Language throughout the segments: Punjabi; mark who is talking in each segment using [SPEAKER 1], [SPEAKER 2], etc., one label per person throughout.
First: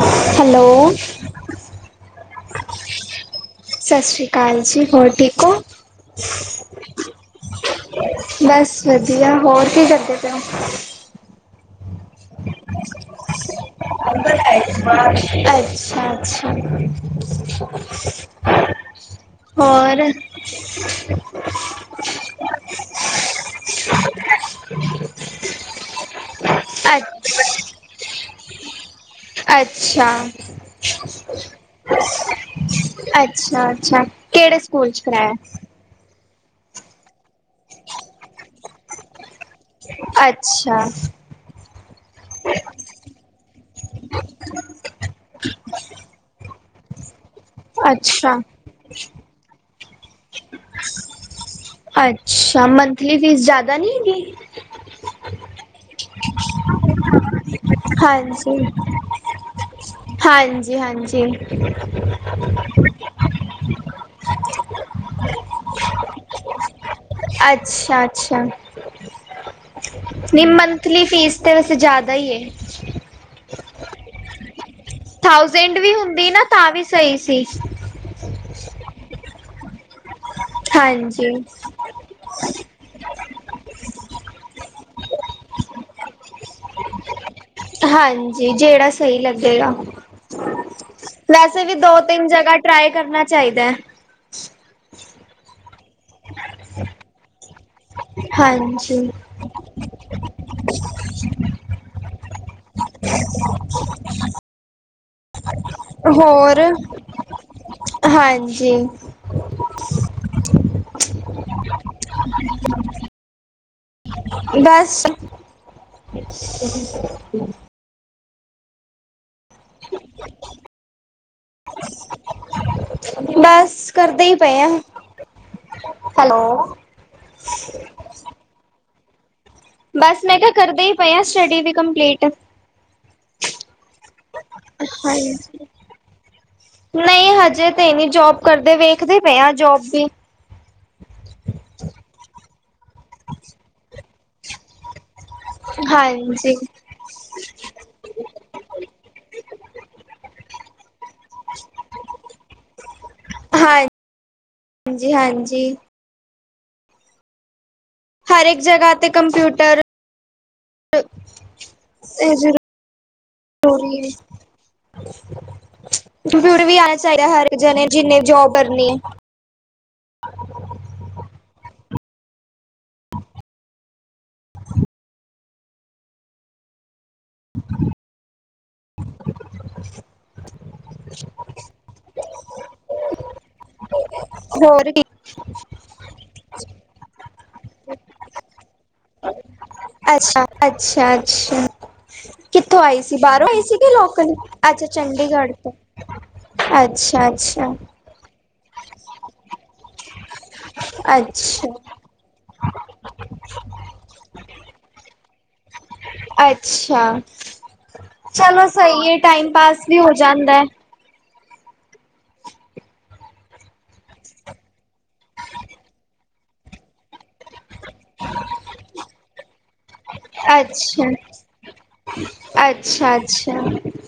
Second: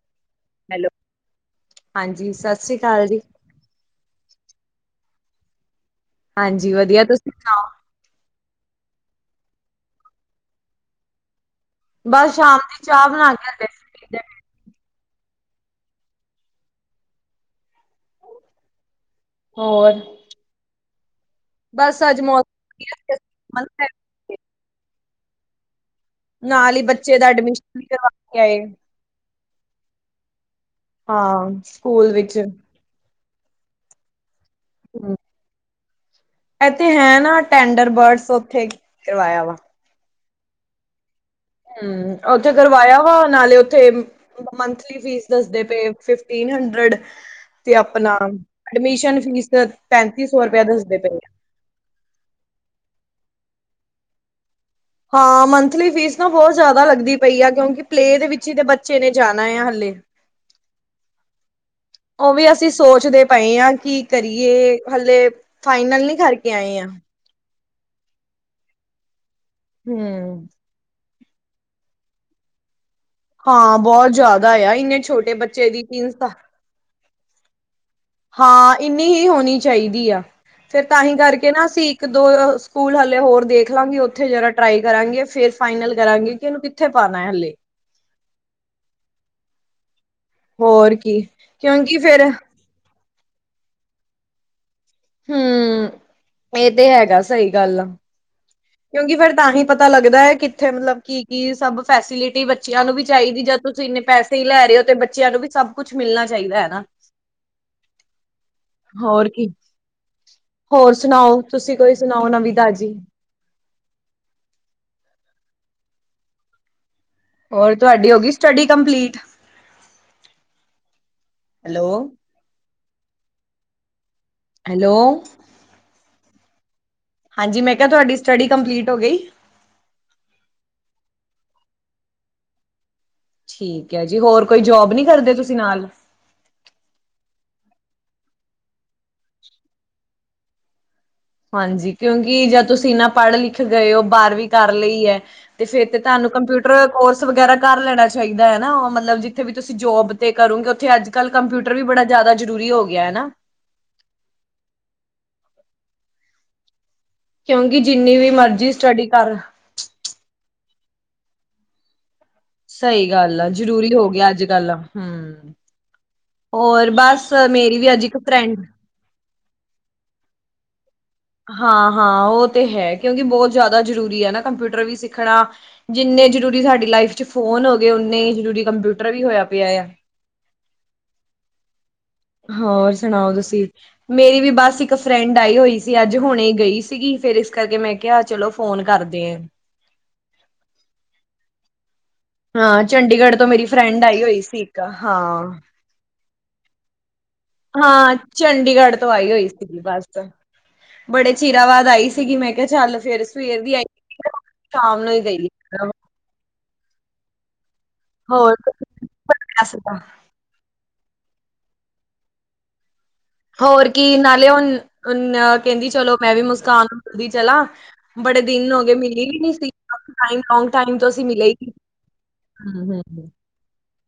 [SPEAKER 1] ਹੈਲੋ
[SPEAKER 2] ਹਾਂਜੀ ਸਤਿ ਸ੍ਰੀ ਅਕਾਲ ਜੀ।
[SPEAKER 1] ਸਸ ਸ੍ਰੀ ਕਾਲ ਜੀ ਹੋਰ ਠੀਕ ਔ।
[SPEAKER 2] ਹਾਂਜੀ ਵਧੀਆ ਤੁਸੀਂ ਸੁਣਾਓ।
[SPEAKER 1] ਬਸ ਵਧੀਆ ਹੋਰ ਕੀ ਕਰਦੇ ਪਏ ਔ।
[SPEAKER 2] ਬਸ ਸ਼ਾਮ ਦੀ ਚਾ ਬਣਾ ਕੇ ਹਟੇ ਸੀ।
[SPEAKER 1] ਅੱਛਾ-ਅੱਛਾ। ਹੋਰ
[SPEAKER 2] ਬਸ ਅੱਜ ਮੌਤਮ [inaudible] ਨਾਲ ਹੀ ਬੱਚੇ ਦਾ
[SPEAKER 1] ਅੱਛਾ
[SPEAKER 2] ਐਡਮਿਸ਼ਨ ਵੀ ਕਰਵਾ ਕੇ ਆਏ।
[SPEAKER 1] ਅੱਛਾ।
[SPEAKER 2] ਹਾਂ ਸਕੂਲ ਵਿੱਚ।
[SPEAKER 1] ਅੱਛਾ-ਅੱਛਾ ਕੇੜੇ ਸਕੂਲ ਚ ਕਰਾਯਾ।
[SPEAKER 2] ਐਥੇ ਹੈ ਨਾ ਟੈਂਡਰ ਬਰਡਸ, ਉੱਥੇ ਕਰਵਾਇਆ ਵਾ।
[SPEAKER 1] ਅੱਛਾ।
[SPEAKER 2] ਹੂੰ ਉੱਥੇ ਕਰਵਾਇਆ ਵਾ ਨਾਲੇ ਉੱਥੇ ਮੰਥਲੀ ਫੀਸ ਦੱਸਦੇ ਪਏ ਫਿਫਟੀਨ ਹੰਡਰਡ ਤੇ ਅਪਣਾ
[SPEAKER 1] ਅੱਛਾ
[SPEAKER 2] ਐਡਮਿਸ਼ਨ ਫੀਸ ਪੈਂਤੀ ਸੌ ਰੁਪਇਆ ਦੱਸਦੇ ਪਏ ਆ।
[SPEAKER 1] ਅੱਛਾ ਮੰਥਲੀ ਫੀਸ ਜਾਦਾ ਨੀ ਹੈਗੀ।
[SPEAKER 2] ਹਾਂ ਮੰਥਲੀ ਫੀਸ ਤਾਂ ਬੋਤ ਜਾਦਾ ਲੱਗਦੀ ਪਈ ਆ, ਕਿਉਂਕਿ ਪਲੇਅ ਦੇ ਵਿੱਚ ਈ ਤੇ ਬੱਚੇ ਨੇ ਜਾਣਾ ਆ ਹੱਲੇ।
[SPEAKER 1] ਹਾਂਜੀ-ਹਾਂਜੀ।
[SPEAKER 2] ਉਹ ਵੀ ਅਸੀਂ ਸੋਚਦੇ ਪਏ ਹਾਂ ਕੀ ਕਰੀਏ ਹਲੇੇ ਫਾਈਨਲ ਨੀ ਕਰਕੇ ਆਏ ਆ।
[SPEAKER 1] ਅੱਛਾ-ਅੱਛਾ
[SPEAKER 2] ਹੂੰ।
[SPEAKER 1] ਨਿਮਨ ਥਲੀ ਫੀਸ ਤਾਂ ਵੈਸੇ ਜ਼ਿਆਦਾ ਈ ਏ।
[SPEAKER 2] ਹਾਂ ਬਹੁਤ ਜ਼ਾਦਾ ਆ ਇਹਨੇ ਚ
[SPEAKER 1] ਥਾਊਜੈਂਡ ਵੀ ਹੁੰਦੀ ਨਾ ਤਾਂ ਵੀ ਸਹੀ ਸੀ।
[SPEAKER 2] ਹਾਂ ਇੰਨੀ ਹੀ ਹੋਣੀ ਚਾਹੀਦੀ ਆ, ਫਿਰ ਤਾਂਹੀ
[SPEAKER 1] ਹਾਂਜੀ
[SPEAKER 2] ਕਰਕੇ ਨਾ ਅਸੀ ਕਿ ਦੋ ਸਕੂਲ ਹਲੇੇ ਹੋਰ ਦੇਖ ਲਾਂਗੇ, ਉੱਥੇ ਜਰਾ ਟਰਾਈ ਕਰਾਂਗੇ ਫੇਰ ਫਾਈਨਲ ਕਰਾਂਗੇ ਕਿ ਇਹਨੂੰ ਕਿ ਕਿਥੇ ਪਾਣਾ ਏ ਹਲੇ।
[SPEAKER 1] ਹਾਂਜੀ ਜਿਹੜਾ ਸਹੀ ਲੱਗੇਗਾ।
[SPEAKER 2] ਹੋਰ ਕੀ
[SPEAKER 1] ਵੈਸੇ ਵੀ ਦੋ
[SPEAKER 2] ਕਿਉਂਕਿ
[SPEAKER 1] -ਤਿੰਨ
[SPEAKER 2] ਫੇਰ
[SPEAKER 1] ਜਗ੍ਹਾ ਟਰਾਈ ਕਰਨਾ ਚਾਹੀਦਾ ਐ।
[SPEAKER 2] ਹਮ ਇਹ ਤੇ ਹੈਗਾ ਸਹੀ ਗੱਲ ਆ।
[SPEAKER 1] ਹਾਂਜੀ
[SPEAKER 2] ਕਿਉਂਕਿ ਫੇਰ ਤਾਂ ਹੀ ਪਤਾ ਲੱਗਦਾ ਐ ਕਿੱਥੇ ਮਤਲਬ ਕੀ ਕੀ ਸਭ ਫੈਸਿਲਿਟੀ ਬੱਚਿਆਂ ਨੂੰ ਵੀ ਚਾਹੀਦੀ ਜਦ ਤੁਸੀਂ ਇੰਨੇ ਪੈਸੇ ਈ ਲੈ ਰਹੇ ਹੋ, ਤੇ ਬੱਚਿਆਂ ਨੂੰ ਵੀ ਸਭ ਕੁਛ ਮਿਲਣਾ
[SPEAKER 1] ਹੋਰ
[SPEAKER 2] ਚਾਹੀਦਾ ਹੈਨਾ।
[SPEAKER 1] ਹਾਂਜੀ
[SPEAKER 2] ਹੋਰ ਸੁਣਾਓ ਤੁਸੀਂ ਕੋਈ ਸੁਣਾਓ ਨਵੀਂ ਤਾਜੀ
[SPEAKER 1] ਬਸ
[SPEAKER 2] ਹੋਰ ਤੁਹਾਡੀ ਹੋ ਗਈ ਸਟੱਡੀ ਕੰਪਲੀਟ, ਹੈਲੋ
[SPEAKER 1] ਬਸ ਕਰਦੇ ਈ ਪਏ ਆ,
[SPEAKER 2] ਹੈਲੋ।
[SPEAKER 1] ਹੈਲੋ
[SPEAKER 2] ਹਾਂਜੀ ਮੈਂ ਕਿਹਾ ਤੁਹਾਡੀ ਸਟੱਡੀ ਕੰਪਲੀਟ ਹੋ ਗਈ।
[SPEAKER 1] ਬਸ ਮੈਂ ਕਿਹਾ ਕਰਦੇ ਈ ਪਏ ਆ, ਸਟੱਡੀ ਵੀ ਕੰਪਲੀਟ
[SPEAKER 2] ਠੀਕ ਐ ਜੀ, ਹੋਰ ਕੋਈ ਜੋਬ ਨੀ ਕਰਦੇ ਤੁਸੀਂ
[SPEAKER 1] ਹਾਂਜੀ
[SPEAKER 2] ਨਾਲ
[SPEAKER 1] ਨਹੀਂ ਹਜੇ ਤੇ ਨੀ ਜੋਬ ਕਰਦੇ, ਵੇਖਦੇ ਪਏ ਆ ਜੋਬ ਵੀ
[SPEAKER 2] ਹਾਂਜੀ ਕਿਉਂਕਿ ਜੋ ਤੁਸੀਂ ਨਾ ਪੜ੍ਹ- ਲਿਖ ਗਏ ਔ ਬਾਰਰਵੀ ਕਰ ਲਈ ਐ ਤੇ ਫੇਰ ਤੇ ਤੁਹਾਨੂੰ
[SPEAKER 1] ਹਾਂਜੀ
[SPEAKER 2] ਕੰਪਿਊਟਰ ਦਾ ਕੋਰਸ ਵਗੈਰਾ ਕਰ ਲੈਣਾ ਚਾਹੀਦਾ ਐ ਨਾ ਮਤਲਬ ਜਿੱਥੇ ਵੀ ਤੁਸੀਂ ਜੋਬ ਤੇ ਕਰੋਂਗੀ ਉੱਥੇ ਅੱਜ- ਕੱਲ੍ਹ ਕੰਪਿਊਟਰ ਵੀ ਬੜਾ ਜ਼ਿਆਦਾ ਜਰੂਰੀ ਹੋ ਗਿਆ ਹਨਾ।
[SPEAKER 1] ਹਾਂ ਹਾਂਜੀ, ਹਾਂਜੀ
[SPEAKER 2] ਕਿਉਂਕਿ ਜਿੰਨੀ ਵੀ
[SPEAKER 1] ਹਰਕ ਇਕ
[SPEAKER 2] ਮਰਜ਼ੀ
[SPEAKER 1] ਜਗ੍ਹਾ
[SPEAKER 2] ਸਟੱਡੀ
[SPEAKER 1] ਤੇ
[SPEAKER 2] ਕਰ
[SPEAKER 1] ਕੰਪਿਊਟਰ ਜ਼
[SPEAKER 2] ਸਹੀ ਗੱਲ ਆ ਜ਼ਰੂਰੀ ਹੋ ਗਿਆ ਅੱਜ ਕੱਲ ਹਮ
[SPEAKER 1] ਵੀ ਆ
[SPEAKER 2] ਹੋਰ
[SPEAKER 1] [inaudible] ਦਾ
[SPEAKER 2] ਬਸ
[SPEAKER 1] ਹਰ ਇੱਕ
[SPEAKER 2] ਮੇਰੀ
[SPEAKER 1] ਜਣੇ
[SPEAKER 2] ਵੀ ਅੱਜ ਇੱਕ
[SPEAKER 1] ਜਿੰਨੇ ਜੋਬ
[SPEAKER 2] ਫਰੈਂਡ
[SPEAKER 1] ਕਰਨੀ ੲੈ।
[SPEAKER 2] ਹਾਂ ਹਾਂ ਉਹ ਤੇ ਹੈ ਕਿਉਂਕਿ ਬਹੁਤ ਜ਼ਿਆਦਾ ਜ਼ਰੂਰੀ ਐ ਨਾ ਕੰਪਿਊਟਰ ਵੀ ਸਿੱਖਣਾ। ਜਿੰਨੇ ਜ਼ਰੂਰੀ ਸਾਡੀ ਲਾਈਫ ਚ ਫੋਨ ਹੋ ਗਏ, ਓਨਾ ਈ ਜ਼ਰੂਰੀ ਕੰਪਿਊਟਰ ਵੀ ਹੋਇਆ ਪਿਆ ਆ।
[SPEAKER 1] [inaudible]
[SPEAKER 2] ਹੋਰ ਸੁਣਾਓ ਤੁਸੀਂ, ਮੇਰੀ ਵੀ ਬਸ
[SPEAKER 1] ਹੋਰ
[SPEAKER 2] ਇੱਕ
[SPEAKER 1] ਕੀ
[SPEAKER 2] ਫਰੈਂਡ ਆਈ ਹੋਈ ਸੀ। ਸਿਗੀ ਅੱਜ ਹੁਣੇ ਗਈ ਸੀਗੀ ਫੇਿਰ ਇਸ ਕਰਕੇ ਮੈਂ ਕਿਹਾ ਚਲੋ ਫੋਨ ਕਰਦੇ ਆ।
[SPEAKER 1] ਅੱਛਾ, ਅੱਛਾ, ਅੱਛਾ ਕਿੱਥੋਂ
[SPEAKER 2] ਹਾਂ
[SPEAKER 1] ਆਈ ਸੀ
[SPEAKER 2] ਚੰਡੀਗੜ੍ਹ ਤੋਂ
[SPEAKER 1] ਬਾਹਰੋਂ ਆਈ
[SPEAKER 2] ਮੇਰੀ
[SPEAKER 1] ਸੀ ਕੇ
[SPEAKER 2] ਫਰੈਂਡ ਆਈ
[SPEAKER 1] ਲੋਕਲ
[SPEAKER 2] ਹੋਈ ਸੀ ਇੱਕ
[SPEAKER 1] ਅੱਛਾ, ਚੰਡੀਗੜ੍ਹ
[SPEAKER 2] ਹਾਂ।
[SPEAKER 1] ਤੋਂ ਅੱਛਾ, ਅੱਛਾ
[SPEAKER 2] ਹਾਂ ਚੰਡੀਗੜ੍ਹ ਤੋਂ ਆਈ ਹੋਈ ਸੀ ਸਿੱਧੀ ਬਸ ਚ ਬੜੇ
[SPEAKER 1] ਅੱਛਾ
[SPEAKER 2] ਚੀਰਾਵਾਦ ਆਈ ਸੀਗੀ ਮੈਂ ਕਿਹਾ ਚੱਲ ਫੇਿਰ ਸਵੇਰ ਦੀ ਆਈ ਹੋਈ ਸ਼ਾਮ ਨੂੰ ਈ ਗਈ।
[SPEAKER 1] ਅੱਛਾ
[SPEAKER 2] ਹੋਰ
[SPEAKER 1] ਚਲੋ ਸਈ ਐ ਟਾਈਮ- ਪਾਸ ਵੀ ਹੋ ਜਾਂਦਾ।
[SPEAKER 2] ਹੋਰ ਕੀ ਨਾਲੇ ਹੁਣ ਕਹਿੰਦੀ ਚਲੋ ਮੈਂ ਵੀ ਮੁਸਕਾਨ ਨੂ ਮਿਲਦੀ ਚਲਾਾਂ ਬੜੇ ਦਿਨ ਹੋ ਗਏ ਮਿਲੀ ਵੀ ਨੀ ਸੀ। ਲੋਂਗ ਟਮ
[SPEAKER 1] ਅੱਛਾ
[SPEAKER 2] ਤੋਂ ਅਸੀਂ ਮਿਲੇ ਸੀ ਹ
[SPEAKER 1] ਅੱਛਾ
[SPEAKER 2] ਹ
[SPEAKER 1] [unintelligible]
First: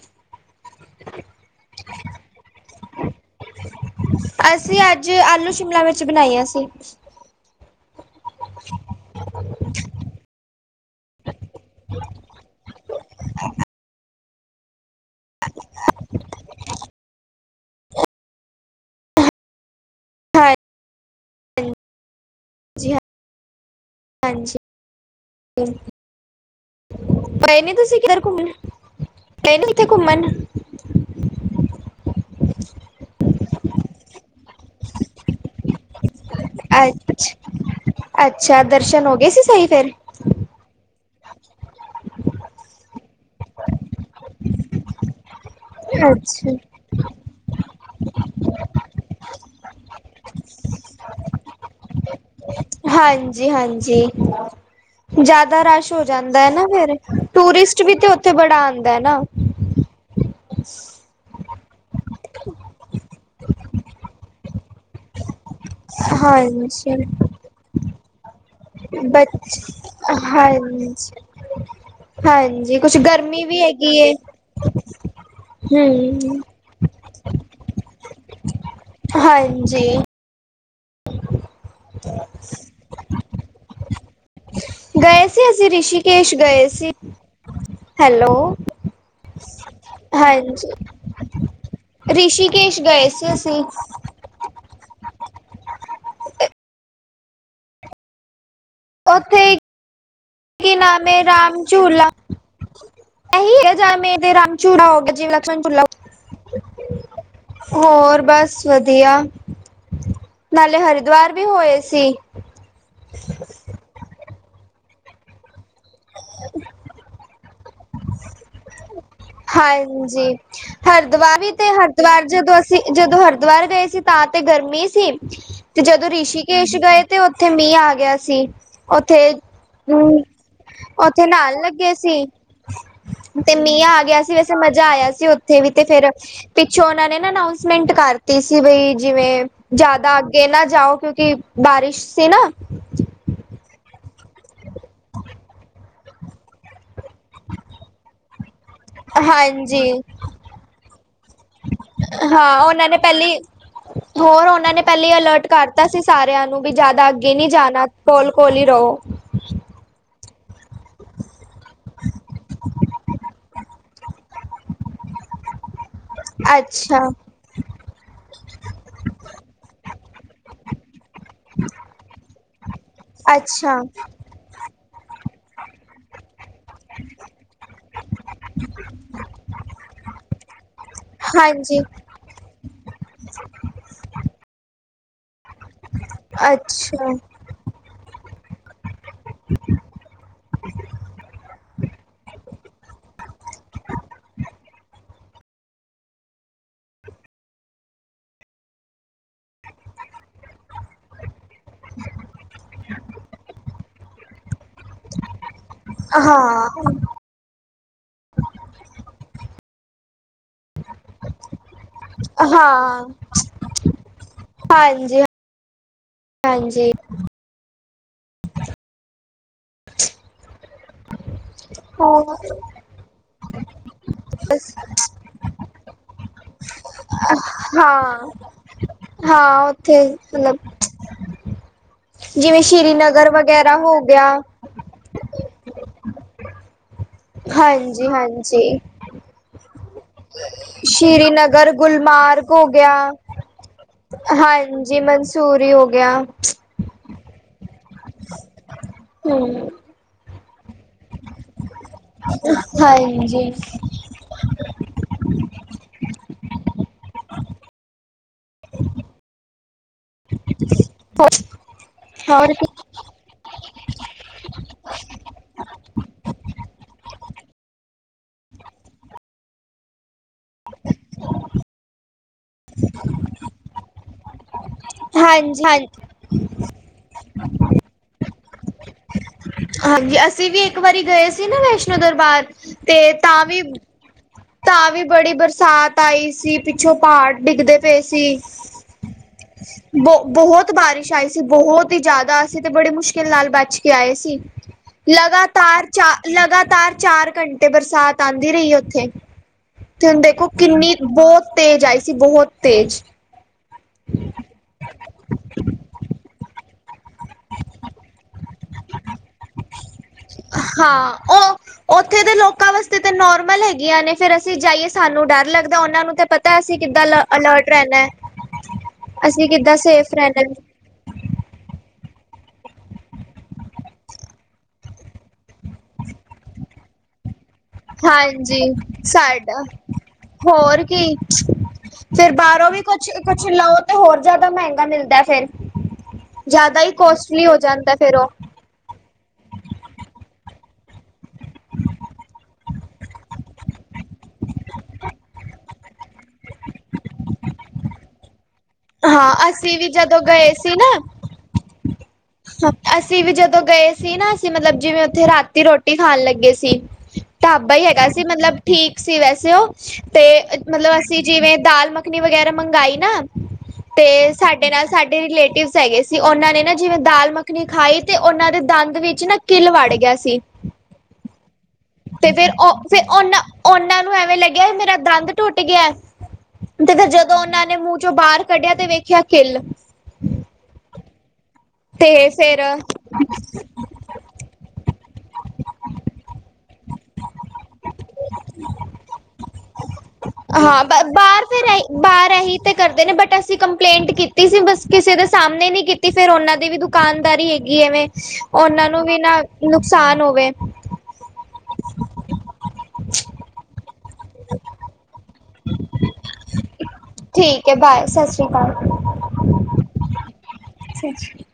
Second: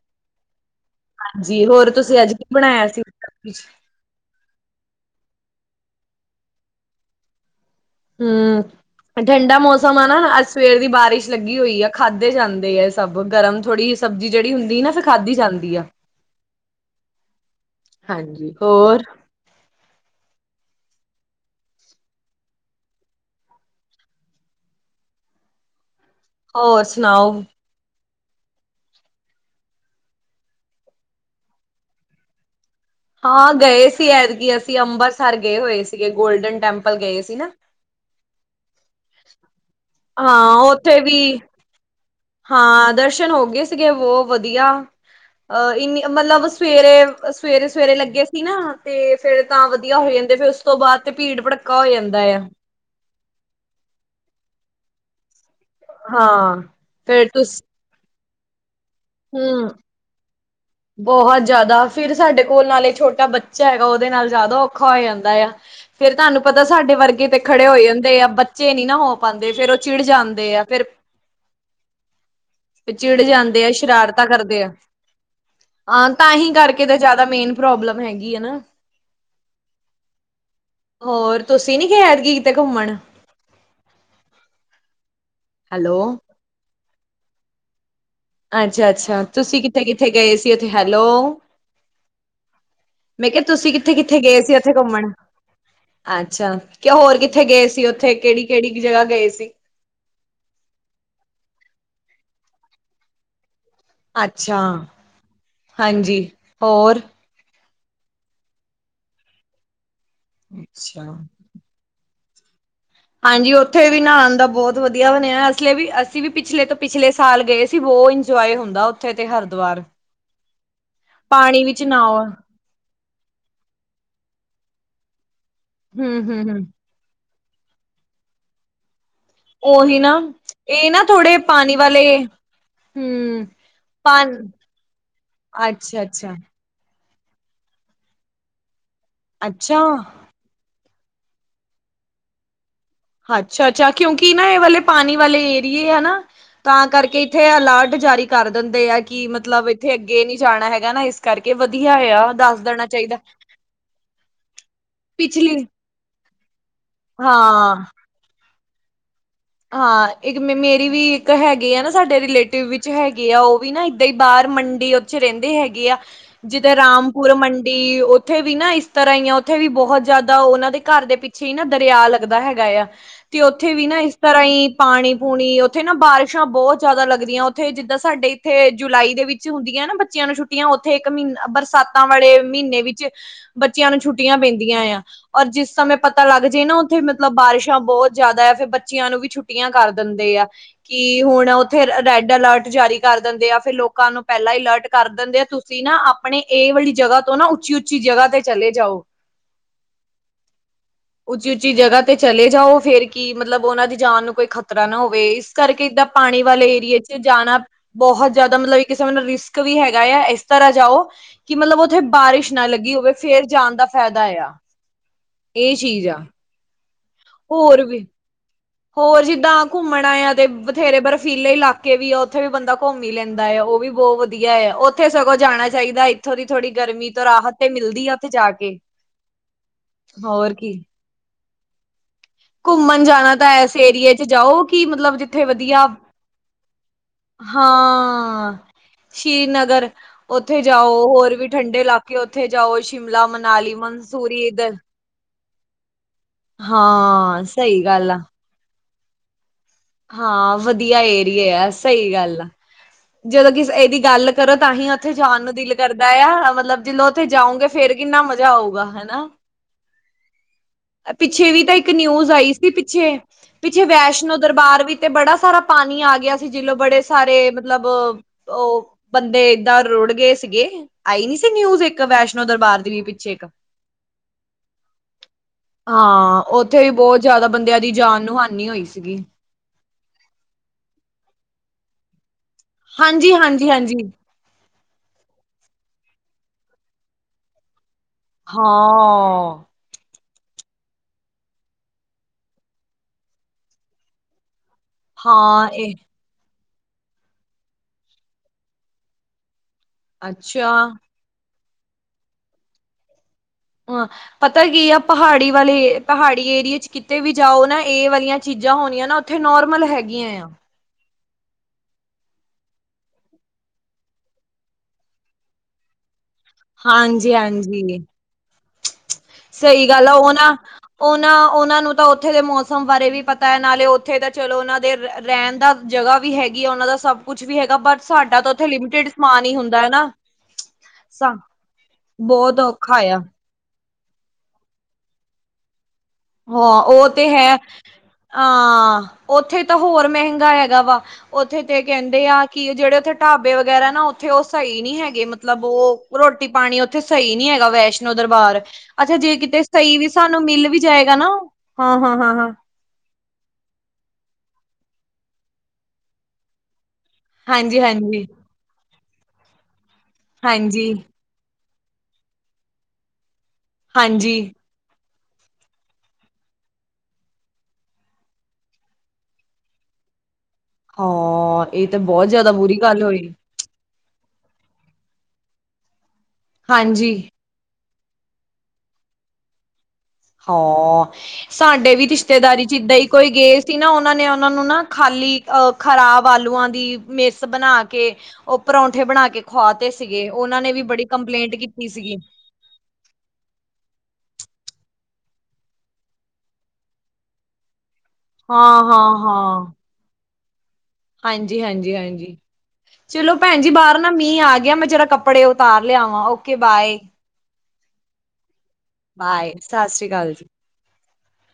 [SPEAKER 2] ਹਾਂਜੀ ਹੋਰ ਤੁਸੀਂ ਅੱਜ ਕੀ ਬਣਾਇਆ ਸੀ
[SPEAKER 1] ਅਸੀਂ ਅੱਜ ਆਲੂ ਸ਼ਿਮਲਾ ਮਿਰਚ ਬਨਾਈਆਂ ਸੀ
[SPEAKER 2] ਹੰ ਠੰਡਾ ਮੌਸਮ ਆ ਨਾ ਅਜ ਸਵੇਰ ਦੀ ਬਾਰਿਸ਼ ਲੱਗੀ ਹੋਈ ਆ ਖਾਧੇ ਜਾਂਦੇ ਐ ਸਭ ਗਰਮ ਥੋੜ੍ਹੀ ਜ ਸਬਜ਼ੀ ਜਿਹੜੀ ਹੁੰਦੀ ਨਾ ਫਿਰ ਖਾਧੀ ਜਾਂਦੀ ਵਦੀਆ
[SPEAKER 1] [unintelligible]
[SPEAKER 2] ਹਾਂਜੀ, ਹੋਰ
[SPEAKER 1] ਹਾਂਜੀ ਹਾਂਜੀ
[SPEAKER 2] ਹੋਰ ਸੁਣਾਓ
[SPEAKER 1] ਗਏ ਨੀ ਤੁਸੀਂ ਫੇਰ ਘੁੰਮਣ, ਗਏ ਨੀ ਕਿੱਥੇ ਘੁੰਮਣ
[SPEAKER 2] ਹਾਂ ਗਏ ਸੀ ਐਤਕੀ ਅਸੀਂ ਅੰਬਰਸਰ ਗਏ ਹੋਏ ਸੀਗੇ ਗੋਲਡਨ ਟੈਂਪਲ ਗਏ
[SPEAKER 1] ਅੱਛਾ
[SPEAKER 2] ਸੀ ਨਾ
[SPEAKER 1] ਅੱਛਾ ਦਰਸ਼ਨ ਹੋ ਗਏ ਸੀ ਸਹੀ ਫਿਰ
[SPEAKER 2] ਹਾਂ ਉੱਥੇ ਵੀ ਹਾਂ ਦਰਸ਼ਨ ਹੋ ਗਏ ਸੀਗੇ ਬਹੁ ਵਧੀਆ ਅਹ ਇੰਨੀ ਮਤਲਬ
[SPEAKER 1] ਅੱਛਾ
[SPEAKER 2] ਸਵੇਰੇ ਸਵੇਰੇ ਸਵੇਰੇ ਲੱਗੇ ਸੀ ਨਾ ਤੇ ਫੇਰ ਤਾਂ ਵਦੀਆ ਹੋ ਜਾਂਦੇ ਫਿਰ ਉਸ ਤੋਂ ਬਾਅਦ ਤੇ ਭੀੜ-ਭੜੱਕਾ ਹੋ ਜਾਂਦਾ ਐ
[SPEAKER 1] ਹਾਂਜੀ-ਹਾਂਜੀ, ਜ਼ਿਆਦਾ ਰਸ਼ ਹੋ ਜਾਂਦਾ ਏ ਨਾ ਫੇਰ ਟੂਰਿਸਟ ਵੀ ਤੇ ਉੱਥੇ ਬੜਾ ਆੰਦਾ ਏ ਨਾ
[SPEAKER 2] ਹਾਂ
[SPEAKER 1] [unintelligible]
[SPEAKER 2] ਬਹੁਤ ਜ਼ਿਆਦਾ ਫਿਰ ਸਾਡੇ ਕੋਲ ਨਾਲੇ ਛੋਟਾ ਬੱਚਾ ਹੈਗਾ ਉਹਦੇ ਨਾਲ ਜ਼ਿਆਦਾ ਔਖਾ ਹੋ ਜਾਂਦਾ ਆ ਫੇਰ ਤੁਹਾਨੂੰ ਪਤਾ ਸਾਡੇ
[SPEAKER 1] ਹਾਂਜੀ
[SPEAKER 2] ਵਰਗੇ ਤੇ ਖੜੇ ਹੋਏ ਜਾੰਦੇ ਆ ਬਚੇ ਨੀ ਨਾ ਹੋ
[SPEAKER 1] ਬਚ
[SPEAKER 2] ਪਾੰਦੇ ਫੇਰ, ਉਹ ਚਿੜ ਜਾਂਦੇ ਆ ਫਿਰ
[SPEAKER 1] ਹਾਂਜੀ ਹਾਂਜੀ, ਕੁਛ ਗਰਮੀ ਵੀ ਹੈਗੀ ਏ
[SPEAKER 2] ਸ਼ਰਾਰਤਾ ਕਰਦੇ ਆ ਹਾਂ ਤਾਂ
[SPEAKER 1] ਹਮ
[SPEAKER 2] ਹੀ ਕਰਕੇ ਤਾਂ ਜ਼ਿਆਦਾ ਮੇਨ ਪ੍ਰੋਬਲਮ ਹੈਗੀ ਏ ਨਾ
[SPEAKER 1] ਹਾਂਜੀ
[SPEAKER 2] ਹੋਰ ਤੁਸੀਂ ਨੀ ਗਏ ਐਤਕੀ ਕਿਤੇ ਘੁੰਮਣ
[SPEAKER 1] ਗਏ ਸੀ ਅਸੀਂ
[SPEAKER 2] ਹੈਲੋ
[SPEAKER 1] ਰਿਸ਼ੀਕੇਸ਼ ਗਏ ਸੀ, ਹੈਲੋ।
[SPEAKER 2] ਅੱਛਾ-ਅੱਛਾ, ਤੁਸੀਂ ਕਿੱਥੇ-ਕਿੱਥੇ ਗਏ ਸੀ ਉੱਥੇ,
[SPEAKER 1] ਹਾਂਜੀ
[SPEAKER 2] ਹੈਲੋ
[SPEAKER 1] ਰਿਸ਼ੀਕੇਸ਼ ਗਏ ਸੀ ਅਸੀਂ।
[SPEAKER 2] ਤੁਸੀ ਕਿੱਥੇ-ਕਿੱਥੇ ਗਏ ਸੀ ਉੱਥੇ ਘੁੰਮਣ, ਅੱਛਾ ਕਿ ਹੋਰ ਕਿੱਥੇ ਗਏ ਸੀ ਉੱਥੇ ਕਿਹੜੀ ਕਿਹੜੀ ਕਿ ਜਗ੍ਹਾ ਗਏ ਸੀ?
[SPEAKER 1] ਉੱਥੇ ਕੀ ਨਾਮ ਏ ਇਹਦਾ ਝੂਲਾ ਇਹੀ ਹੈ ਜਾਦਾ ਮੇਨ ਤੇ ਰਾਮ
[SPEAKER 2] ਅੱਛਾ
[SPEAKER 1] ਚੂਲਾ ਹੋ ਗਿਆ, ਜਿਵੇ ਲਛਮਣ ਚੂਲਾ
[SPEAKER 2] ਹਾਂਜੀ ਹੋਰ
[SPEAKER 1] ਹੋਰ, ਬਸ ਵਧੀਆ, ਨਾਲੇ
[SPEAKER 2] ਅੱਛਾ
[SPEAKER 1] ਹਰਿਦੁਵਾਰ ਵੀ ਹੋ ਆਏ ਸੀ
[SPEAKER 2] ਹਾਂਜੀ, ਉੱਥੇ ਵੀ ਨਾਨ ਦਾ ਬਹੁਤ ਵਦੀਆ ਬਨਿਆ ਅਸਲੇ ਵੀ ਅਸੀਂ ਵੀ ਪਿਛਲੇ ਤੋਂ ਪਿਛਲੇ ਸਾਲ ਗਏ ਬਹੁਤ ਇੰਜੋਏ ਹੁੰਦਾ ਉੱਥੇ ਤੇ ਹਰਿਦੁਆਰ
[SPEAKER 1] ਹਾਂਜੀ, ਹਰਿਦੁਆਰ ਵੀ
[SPEAKER 2] ਪਾਣੀ
[SPEAKER 1] ਤੇ
[SPEAKER 2] ਵਿੱਚ ਨਾਓ
[SPEAKER 1] ਹਰਿਦੁਆਰ ਜਦੋਂ ਅਸੀ ਜਦੋਂ ਹਰਿਦੁਆਰ ਗਏ ਸੀ, ਤਾਂ ਤੇ ਗਰਮੀ ਸੀ ਤੇ ਜਦੋਂ
[SPEAKER 2] ਹਮ ਹਮ ਹਮ
[SPEAKER 1] ਰਿਸ਼ੀਕੇਸ਼ ਗਏ ਤੇ ਉੱਥੇ ਮੀਂਹ ਆ ਗਿਆ ਸੀ, ਉੱਥੇ
[SPEAKER 2] ਉਹੀ ਨਾ
[SPEAKER 1] ਹੁੰ,
[SPEAKER 2] ਇਹ ਨਾ
[SPEAKER 1] ਉੱਥੇ
[SPEAKER 2] ਥੋੜੇ
[SPEAKER 1] ਨਾਨ
[SPEAKER 2] ਪਾਣੀ
[SPEAKER 1] ਲੱਗੇ
[SPEAKER 2] ਵਾਲੇ
[SPEAKER 1] ਸੀ
[SPEAKER 2] ਹਮ
[SPEAKER 1] ਤੇ ਮੀਂਹ ਆ
[SPEAKER 2] ਪਾ
[SPEAKER 1] ਗਿਆ ਵੈਸੇ ਮਜਾ ਆਇਆ ਸੀ ਉੱਥੇ ਵੀ ਤੇ,
[SPEAKER 2] ਅੱਛਾ
[SPEAKER 1] ਫੇਰ
[SPEAKER 2] ਅੱਛਾ
[SPEAKER 1] ਪਿੱਛੋਂ ਉਹਨਾ ਨੇ ਨਾ ਅਨਾਊਸਮੈਂਟ ਕਰ ਤੀ ਸੀ ਬਈ, ਜਿਵੇਂ
[SPEAKER 2] ਅੱਛਾ
[SPEAKER 1] ਜ਼ਿਆਦਾ ਅੱਗੇ ਨਾ ਜਾਓ ਕਿਉਂਕਿ ਬਾਰਿਸ਼ ਸੀ ਨਾ
[SPEAKER 2] ਅੱਛਾ-ਅੱਛਾ ਕਿਉਂਕਿ ਨਾ ਇਹ ਵਾਲੇ ਪਾਨੀ ਵਾਲੇ ਏਰੀਏ ਏਨਾ ਤਾਂ ਕਰਕੇ ਇੱਥੇ ਅਲਰਟ ਜਾਰੀ ਕਰ ਦਿੰਦੇ ਆ ਕਿ ਮਤਲਬ
[SPEAKER 1] ਹਾਂਜੀ
[SPEAKER 2] ਇੱਥੇ ਅੱਗੇ ਨਹੀਂ ਜਾਣਾ ਹੈਗਾ ਨਾ, ਇਸ ਕਰਕੇ ਕਿ ਵਧੀਆਂ ਆ, ਦੱਸ
[SPEAKER 1] ਹਾਂ
[SPEAKER 2] ਦੇਣਾ
[SPEAKER 1] ਉਹਨਾਂ ਨੇ
[SPEAKER 2] ਚਾਈਦਾ।
[SPEAKER 1] ਪਹਿਲੀ ਹੋਰ ਉਹਨਾਂ ਨੇ ਪਹਿਲੇ ਈ ਅਲਰਟ ਕਰਤਾ ਸੀ ਸਾਰਿਆਂ ਨੂੰ ਵੀ ਜਿਆਦਾ ਅੱਗੇ ਨੀ
[SPEAKER 2] ਹਾਂ
[SPEAKER 1] ਜਾਣਾਂ। ਕੋਲ-ਕੋਲ ਈ ਰੋਅ।
[SPEAKER 2] ਹਾਂ, ਇੱਕ ਮ ਮੇਰੀ ਵੀ ਇੱਕ ਹੈਗੀ ਆ ਨਾ, ਸਾਡੇ ਰਿਲੇਟਿਵ ਵਿ ਹੈਗੇ ਆ ਉਹ ਵੀ ਨਾ, ਏਦਾਂ ਹੀ ਬਾਹਰ ਮੰਡੀ ਉਦੇ ਚ ਰਹਿੰਦੇ ਹੈਗੇ ਆ। ਜਿੱਥੇ
[SPEAKER 1] ਅੱਛਾ,
[SPEAKER 2] ਰਾਮਪੁਰ, ਮੰਡੀ ਉੱਥੇ ਵੀ ਨਾ ਇਸ ਤਰ੍ਹਾਂ ਹੀ ਆ, ਉੱਥੇ ਵੀ ਬਹੁਤ ਜ਼ਿਆਦਾ ਉਹਨਾਂ ਦੇ ਘਰ ਦੇ ਪਿ -ਛੇ ਨਾ ਦਰਿਆ ਲੱਗਦਾ ਹੈਗਾ ਆ। ਤੇ ਉੱਥੇ
[SPEAKER 1] ਅੱਛਾ।
[SPEAKER 2] ਵੀ ਨਾ, ਇਸ ਤਰ੍ਹਾਂ ਈ ਪਾਨੀ-ਪੂਣੀ ਉੱਥੇ ਨਾ ਬਾਰਿਸ਼ਾਂ ਬਹੁਤ ਜ਼ਿਆਦਾ ਲੱਗਦੀਆਂ ਉੱਥੇ, ਜਿੱਦਾਂ ਸਾਡੇ ਇੱਥੇ ਜੁਲਾਈ ਦੇ ਵਿੱਚ ਹੁੰਦੀਆਂ ਨਾ ਬੱਚਿਆਂ ਨੂੰ ਛੁੱਟੀਆਂ, ਉੱਥੇ ਇੱਕ ਮਹੀਨਾ
[SPEAKER 1] ਹਾਂਜੀ,
[SPEAKER 2] ਬਰਸਾਤਾਂ ਵਾਲੇ ਮਹੀਨੇ ਵਿੱਚ ਬੱਚਿਆਂ ਨੂੰ ਛੁੱਟੀਆਂ ਪੈਂਦੀਆਂ‌‌ ਆ, ਔਰ ਜਿਸ ਸਮੇਂ ਪਤਾ ਲੱਗ ਜੇ ਨਾ ਉੱਥੇ
[SPEAKER 1] ਅੱਛਾ,
[SPEAKER 2] ਮਤਲਬ ਬਾਰਿਸ਼ਾਂ ਬਹੁਤ ਜ਼ਿਆਦਾ ਆ, ਫੇਰ ਬੱਚਿਆਂ ਨੂੰ ਵੀ ਛੁੱਟੀਆਂ ਕਰ ਦਿੰਦੇ ਆ। ਕਿ ਹੁਣ ਉੱਥੇ ਰੈੱਡ ਅਲਰਟ ਜਾਰੀ ਕਰ ਦਿੰਦੇ ਆ ਫੇਰ, ਲੋਕਾਂ ਨੂੰ ਪਹਿਲਾਂ ਅਲਰਟ ਕਰ ਦਿੰਦੇ ਆ ਤੁਸੀਂ ਤੁਸੀਂ ਨਾ ਆਪਣੇ ਇਹ ਵਾਲੀ ਜਗ੍ਹਾ ਤੋਂ ਨਾ ਉੱਚੀ-ਉੱਚੀ ਜਗ੍ਹਾ ਤੇ ਚਲੇ ਜਾਓ।
[SPEAKER 1] [inaudible]
[SPEAKER 2] ਉੱਚੀ-ਉੱਚੀ ਜਗ੍ਹਾ ਤੇ ਚਲੇ ਜਾਓ ਫੇਰ ਕੀ ਮਤਲਬ, ਉਹਨਾਂ ਦੀ ਜਾਨ ਨੂੰ ਕੋਈ ਖ਼ਤਰਾ ਨਾ ਹੋਵੇ। ਇਸ ਕਰਕੇ ਏਦਾਂ ਪਾਣੀ ਵਾਲੇ
[SPEAKER 1] ਹਾਂ,
[SPEAKER 2] ਏਰੀਏ ਜਾਣਾ ਬਹੁਤ ਜ਼ਿਆਦਾ ਮਤਲਬ ਇਕ ਕਿਸਮ ਨਾਲ ਰਿਸਕ ਵੀ ਹੈਗਾ ਆ, ਇਸ ਤਰ੍ਹਾਂ ਜਾਓ ਕਿ ਮਤਲਬ ਓ ਉੱਥੇ ਬਾਰਿਸ਼ ਨਾ ਲੱਗੀ
[SPEAKER 1] ਹਾਂ,
[SPEAKER 2] ਹੋਵੇ, ਫੇਰ ਜਾਣ ਦਾ ਫਾਇਦਾ ਆ।
[SPEAKER 1] ਹਾਂਜੀ,
[SPEAKER 2] ਇਹ ਚੀਜ਼ ਆ
[SPEAKER 1] ਹਾਂਜੀ।
[SPEAKER 2] ਹੋਰ ਵੀ ਹੋਰ, ਜਿੱਦਾਂ ਘੁੰਮਣ ਆਇਆ ਤੇ ਬਥੇਰੇ ਬਰ -ਫੀਲੇ ਇਲਾਕੇ ਵੀ ਆ।
[SPEAKER 1] ਹੋਰ
[SPEAKER 2] ਉੱਥੇ ਵੀ ਬੰਦਾ ਘੁੰਮ‌ ਈ ਲੈਂਦਾ ਆ, ਉਹ ਵੀ ਬਹੁਤ ਵਧੀਆ
[SPEAKER 1] ਬਸ
[SPEAKER 2] ਆ, ਉੱਥੇ ਸਗੋਂ ਜਾਣਾ ਚਾਹੀਦਾ। ਥੋੜੀ-ਥੋੜੀ, ਗਰਮੀ ਤੋਂ ਰਾਹਤ ਤੇ ਮਿਲਦੀ ਆ ਉੱਥੇ
[SPEAKER 1] ਹਾਂ,
[SPEAKER 2] ਜਾ ਕੇ।
[SPEAKER 1] ਹਾਂ, ਉੱਥੇ
[SPEAKER 2] ਹੋਰ
[SPEAKER 1] ਮਤਲਬ
[SPEAKER 2] ਕੀ
[SPEAKER 1] ਜਿਵੇਂ
[SPEAKER 2] ਘੁੰਮਣ
[SPEAKER 1] ਸ਼੍ਰੀਨਗਰ
[SPEAKER 2] ਜਾਣਾ ਤਾਂ ਐਸ
[SPEAKER 1] ਵਗੈਰਾ ਹੋ
[SPEAKER 2] ਏਰੀਏ ਚ
[SPEAKER 1] ਗਿਆ।
[SPEAKER 2] ਜਾਓ ਕਿ ਮਤਲਬ ਜਿੱਥੇ ਵਧੀਆ
[SPEAKER 1] ਹਾਂਜੀ,
[SPEAKER 2] ਹਾਂ,
[SPEAKER 1] ਹਾਂਜੀ
[SPEAKER 2] ਸ਼੍ਰੀਨਗਰ। ਉੱਥੇ ਜਾਓ, ਹੋਰ ਵੀ
[SPEAKER 1] ਸ਼੍ਰੀਨਗਰ,
[SPEAKER 2] ਠੰਡੇ ਇਲਾਕੇ ਉੱਥੇ
[SPEAKER 1] ਗੁਲਮਾਰਗ ਹੋ
[SPEAKER 2] ਜਾਓ।
[SPEAKER 1] ਗਿਆ।
[SPEAKER 2] ਸ਼ਿਮਲਾ, ਮਨਾਲੀ, ਮਨਸੂਰੀ ਇਧਰ
[SPEAKER 1] ਚੋਰੀ ਹੋ ਗਿਆ।
[SPEAKER 2] ਹਾਂ, ਸਹੀ ਗੱਲ ਆ।
[SPEAKER 1] ਹੂੰ।
[SPEAKER 2] ਹਾਂ ਵਧੀਆ ਏਰੀਆ ਆ ਸਹੀ ਗੱਲ ਆ,
[SPEAKER 1] ਹਾਂਜੀ
[SPEAKER 2] ਜਦੋਂ ਕਿਸ ਇਹਦੀ ਗੱਲ ਕਰੋ ਤਾਂ ਹੀ ਉੱਥੇ ਜਾਣ ਨੂੰ ਦਿਲ ਕਰਦਾ ਆ, ਮਤਲਬ ਜਦੋਂ ਉੱਥੇ ਜਾਊਂਗੇ ਫੇਰ ਕਿੰਨਾ ਮਜ਼ਾ ਆਊਗਾ। ਹਨਾ।
[SPEAKER 1] [unintelligible]
[SPEAKER 2] ਪਿੱਛੇ ਵੀ ਤਾਂ ਇੱਕ ਨਿਊਜ਼ ਆਈ
[SPEAKER 1] ਹੋਰ ਕੀ
[SPEAKER 2] ਸੀ ਪਿੱਛੇ- ਪਿੱਛੇ ਵੈਸ਼ਨੋ ਦਰਬਾਰ ਵੀ ਤੇ ਬੜਾ ਸਾਰਾ ਪਾਣੀ ਆ ਗਿਆ ਸੀ, ਜਿਲੋਂ ਬੜੇ ਸਾਰੇ ਮਤਲਬ ਓ ਬੰਦੇ ਏਦਾਂ ਰੁੜਗੇ ਸੀਗੇ। ਆਈ ਨੀ ਸੀ ਨਿਊਜ਼ ਇੱਕ ਵੈਸ਼ਨੋ ਦਰਬਾਰ ਦੀ ਵੀ ਪਿੱਛੇ ਇੱਕ।
[SPEAKER 1] [inaudible] ਹਾਂਜੀ, ਹਾਂਜੀ।
[SPEAKER 2] ਹਾਂ ਉੱਥੇ ਵੀ ਬਹੁਤ ਜ਼ਿਆਦਾ ਬੰਦਿਆਂ ਦੀ ਜਾਨ ਨੂੰ ਹਾਨੀ ਹੋਈ ਸੀਗੀ।
[SPEAKER 1] ਹਾਂਜੀ ਅਸੀਂ ਵੀ ਇੱਕ ਵਾਰੀ ਗਏ ਸੀ ਨਾ ਵੈਸ਼ਨੋ ਦਰਬਾਰ ਤੇ
[SPEAKER 2] ਹਾਂਜੀ
[SPEAKER 1] ਤਾਂ ਵੀ
[SPEAKER 2] ਹਾਂਜੀ ਹਾਂਜੀ
[SPEAKER 1] ਤਾਂ ਵੀ ਬੜੀ ਬਰਸਾਤ ਆਈ ਸੀ, ਪਿੱਛੋਂ ਪਹਾੜ ਡਿੱਗਦੇ ਪੇ ਸੀ।
[SPEAKER 2] ਹਾਂ
[SPEAKER 1] ਬਹੁ ਬਹੁਤ ਬਾਰਿਸ਼ ਆਈ ਸੀ ਬਹੁਤ ਈ ਜ਼ਿਆਦਾ, ਅਸੀ ਤੇ ਬੜੀ ਮੁਸ਼ਕਿਲ ਨਾਲ ਬਚ ਕੇ ਆਏ ਸੀ,
[SPEAKER 2] ਹਾਂ
[SPEAKER 1] ਲਗਾਤਾਰ
[SPEAKER 2] ਇਹ
[SPEAKER 1] ਚਾਰ ਲਗਾਤਾਰ ਚਾਰ ਘੰਟੇ ਬਰਸਾਤ ਆਂਦੀ ਰਈਏ ਓਥੇ। ਤੇ ਹੁਨ ਦੇਖੋ
[SPEAKER 2] ਅੱਛਾ
[SPEAKER 1] ਕਿੰਨੀ ਬੋਤ ਤੇਜ ਆਈ ਸੀ ਬਹੋਤ ਤੇਜ।
[SPEAKER 2] ਹਾਂ। ਪਤਾ ਕੀ ਆ ਪਹਾੜੀ ਵਾਲੇ ਪਹਾੜੀ ਏਰੀਏ ਚ ਕਿਤੇ ਵੀ ਜਾਓ ਨਾ, ਏ ਵਾਲੀਆਂ ਚੀਜਾਂ ਹੋਣੀਆਂ ਨਾ ਓਥੇ ਨੋਰਮਲ ਹੈਗੀਆਂ ਆ।
[SPEAKER 1] ਹਾਂ ਓ ਓਥੇ ਦੇ ਲੋਕਾਂ ਵਾਸਤੇ ਤਾਂ ਨੋਰਮਲ ਹੈਗੀਆਂ ਨੇ, ਫੇਰ ਅਸੀਂ ਜਾਈਏ ਸਾਨੂੰ ਡਰ ਲੱਗਦਾ ਓਨਾਂ ਨੂੰ ਤੇ ਪਤਾ ਤਾਂ ਅਸੀਂ ਕਿੱਦਾਂ ਅ
[SPEAKER 2] ਹਾਂਜੀ
[SPEAKER 1] ਅਲਰਟ
[SPEAKER 2] ਹਾਂਜੀ।
[SPEAKER 1] ਰੈਣਾ, ਅਸੀਂ ਕਿੱਦਾਂ ਸੇਫ ਰੈਂਣਾ।
[SPEAKER 2] ਓਨਾਂ ਓਨਾਂ ਨੂੰ ਤਾਂ ਓਥੇ ਦੇ ਮੌਸਮ ਬਾਰੇ ਵੀ ਪਤੈ ਨਾਲੇ ਓਥੇ ਤਾਂ ਚਲੋ ਓਨਾਂ ਦੇ ਰੈਣ ਦਾ ਜਗ੍ਹਾ ਵੀ ਹੈਗੀ ਆ, ਓਨਾਂ ਦਾ ਸਭ ਕੁਛ ਵੀ ਹੈਗਾ ਬਟ ਸਾਡਾ ਤਾਂ
[SPEAKER 1] ਹਾਂਜੀ,
[SPEAKER 2] ਉੱਥੇ ਲਿਮਟਿਡ ਸਮਾਨ ਹੀ
[SPEAKER 1] ਸਾਡਾ
[SPEAKER 2] ਹੁੰਦਾ ਹੈ ਨਾ।
[SPEAKER 1] ਹੋਰ ਕੀ ਫੇਰ
[SPEAKER 2] ਬਹੁਤ
[SPEAKER 1] ਬਾਹਰੋਂ ਵੀ
[SPEAKER 2] ਔਖਾ
[SPEAKER 1] ਕੋਛ
[SPEAKER 2] ਆ
[SPEAKER 1] ਕੋਛ ਲਓ ਤੇ ਹੋਰ ਜਾਦਾ ਮੈਂਗਾ ਮਿਲਦਾ ਫੇਰ। ਜਾਦਾ
[SPEAKER 2] ਹਾਂ
[SPEAKER 1] ਈ
[SPEAKER 2] ਉਹ ਤੇ
[SPEAKER 1] ਕੋਸਟਲੀ
[SPEAKER 2] ਹੈ
[SPEAKER 1] ਹੋ ਜਾਂਦਾ ਫੇਰ ਓ।
[SPEAKER 2] ਹਾਂ, ਓਥੇ ਤਾਂ ਹੋਰ ਮੈਂਹਗਾ ਹੈਗਾ ਵਾ। ਓਥੇ ਤੇ ਕੈਦੇ ਆ ਕਿ ਜੇੜੇ ਓਥੇ ਢਾਬੇ ਵਗੈਰਾ ਨਾ ਓਥੇ ਓ ਸਈ ਨੀ ਹੈਗੇ ਮਤਲਬ ਓ ਰੋਟੀ-ਪਾਣੀ ਓਥੇ ਸਹੀ ਨਈ ਹੈਗਾ, ਵੈਸ਼ਨੋ ਦਰਬਾਰ। ਅੱਛਾ
[SPEAKER 1] ਹਾਂ
[SPEAKER 2] ਜੇ ਕਿਤੇ
[SPEAKER 1] ਅਸੀਂ
[SPEAKER 2] ਈ ਵੀ
[SPEAKER 1] ਜਦੋਂ
[SPEAKER 2] ਸਾਨੂੰ
[SPEAKER 1] ਗਏ
[SPEAKER 2] ਮਿਲ
[SPEAKER 1] ਸੀ
[SPEAKER 2] ਵੀ ਜਾਏਗਾ ਨਾ, ਹਾਂ-ਹਾਂ-ਹਾਂ-ਹਾਂ।
[SPEAKER 1] ਅਸੀਂ ਵੀ ਜਦੋਂ ਗਏ ਸੀ ਨਾ ਅਸੀਂ ਮਤਲਬ ਜਿਵੇਂ ਓਥੇ ਰਾਤੀ ਰੋਟੀ ਖਾਣ ਲੱਗੇ ਸੀ। ਢਾਬਾ
[SPEAKER 2] ਹਾਂਜੀ
[SPEAKER 1] ਹੀ ਹੈਗਾ ਸੀ
[SPEAKER 2] ਹਾਂਜੀ
[SPEAKER 1] ਮਤਲਬ ਠੀਕ ਸੀ ਵੈਸੇ ਓ, ਤੇ
[SPEAKER 2] ਹਾਂਜੀ
[SPEAKER 1] ਮਤਲਬ ਅਸੀ ਜਿਵੇਂ ਦਾਲ ਮੱਖਣੀ ਵਗੈਰਾ ਮੰਗਾਈ ਨਾ ਤੇ
[SPEAKER 2] ਹਾਂਜੀ
[SPEAKER 1] ਸਾਡੇ ਨਾਲ ਸਾਡੇ ਰਿਲੇਟਿਵਸ ਹੈਗੇ ਸੀ ਓਨਾਂ ਨੇ ਨਾ ਜਿਵੇਂ ਦਾਲ ਮੱਖਣੀ ਖਾਈ ਤੇ ਓਨਾਂ ਦੇ ਦੰਦ ਵਿੱਚ ਨਾ ਕਿੱਲ ਵੜ ਗਿਆ ਸੀ।
[SPEAKER 2] ਹਾਂ! ਏ ਤਾਂ ਬੋਤ ਜਾਦਾ ਬੁਰੀ ਗੱਲ ਹੋਈ।
[SPEAKER 1] ਓਨਾਂ ਨੂੰ ਐਵੇਂ ਲੱਗਿਆ ਮੇਰਾ ਦੰਦ ਟੁੱਟ ਗਿਆ ਤੇ, ਫਿਰ
[SPEAKER 2] ਹਾਂਜੀ
[SPEAKER 1] ਜਦੋਂ ਓਨਾਂ ਨੇ ਮੂੰਹ ਚੋਂ ਬਾਰ ਕੱਢਿਆ ਤੇ ਵੇਖਿਆ ਕਿੱਲ।
[SPEAKER 2] ਹਾਂ! ਸਾਡੇ ਵੀ
[SPEAKER 1] ਤੇ ਫਿਰ
[SPEAKER 2] ਰਿਸ਼ਤੇਦਾਰੀ ਚ ਇਦਾਂ ਈ ਕੋਈ ਗਏ ਸੀ ਨਾ ਓਨਾਂ ਨੇ ਓਨਾਂ ਨੂੰ ਨਾ ਖਾਲੀ ਅਹ ਖਰਾਬ ਆਲੂਆਂ ਦੀ ਮੇਸ ਬਣਾ ਕੇ ਓ ਪਰੌਂਠੇ ਬਣਾ ਕੇ ਖਆ ਤੇ ਸੀਗੇ, ਓਨਾਂ ਨੇ ਵੀ
[SPEAKER 1] ਹਾਂ ਬ
[SPEAKER 2] ਬੜੀ
[SPEAKER 1] ਬਾਹਰ
[SPEAKER 2] ਕੰਪਲੇਂਟ
[SPEAKER 1] ਫਿਰ ਇਹੀ
[SPEAKER 2] ਕੀਤੀ ਸੀਗੀ।
[SPEAKER 1] ਬਾਹਰ ਇਹੀ ਕਰਦੇ ਨੇ ਬਟ, ਅਸੀਂ ਕੰਪਲੇਂਟ ਕੀਤੀ ਸੀ ਬਸ ਕਿਸੇ ਦੇ ਸਾਮਣੇ ਨੀ ਕੀਤੀ ਫੇਰ ਓਨਾਂ ਦੀ ਵੀ ਦੁ ਕਾਨਦਾਰੀ ਹੈਗੀ ਐਵੇਂ
[SPEAKER 2] ਹਾਂ
[SPEAKER 1] ਓਨਾਂ ਨੂੰ
[SPEAKER 2] ਹਾਂ
[SPEAKER 1] ਵੀ ਨਾ ਨੁਕਸਾਨ ਹੋਵੇ।
[SPEAKER 2] ਹਾਂਜੀ-ਹਾਂਜੀ-ਹਾਂਜੀ। ਚਲੋ ਭੈਣ ਜੀ ਬਾਰ ਨਾ ਮੀਂਹ ਆ ਗਯਾ। ਮੈਂ ਜਰਾ ਕੱਪੜੇ ਉਤਾਰ ਲਿਆਵਾਂ, ਓਕੇ ਬਾਏ।
[SPEAKER 1] ਠੀਕੈ, ਬਾਏ ਸਤਿ ਸ਼੍ਰੀ ਕਾਲ।
[SPEAKER 2] ਬਾਏ, ਸਤਿ ਸ਼੍ਰੀ ਅਕਾਲ ਜੀ।
[SPEAKER 1] ਅੱਛਾ ਜੀ।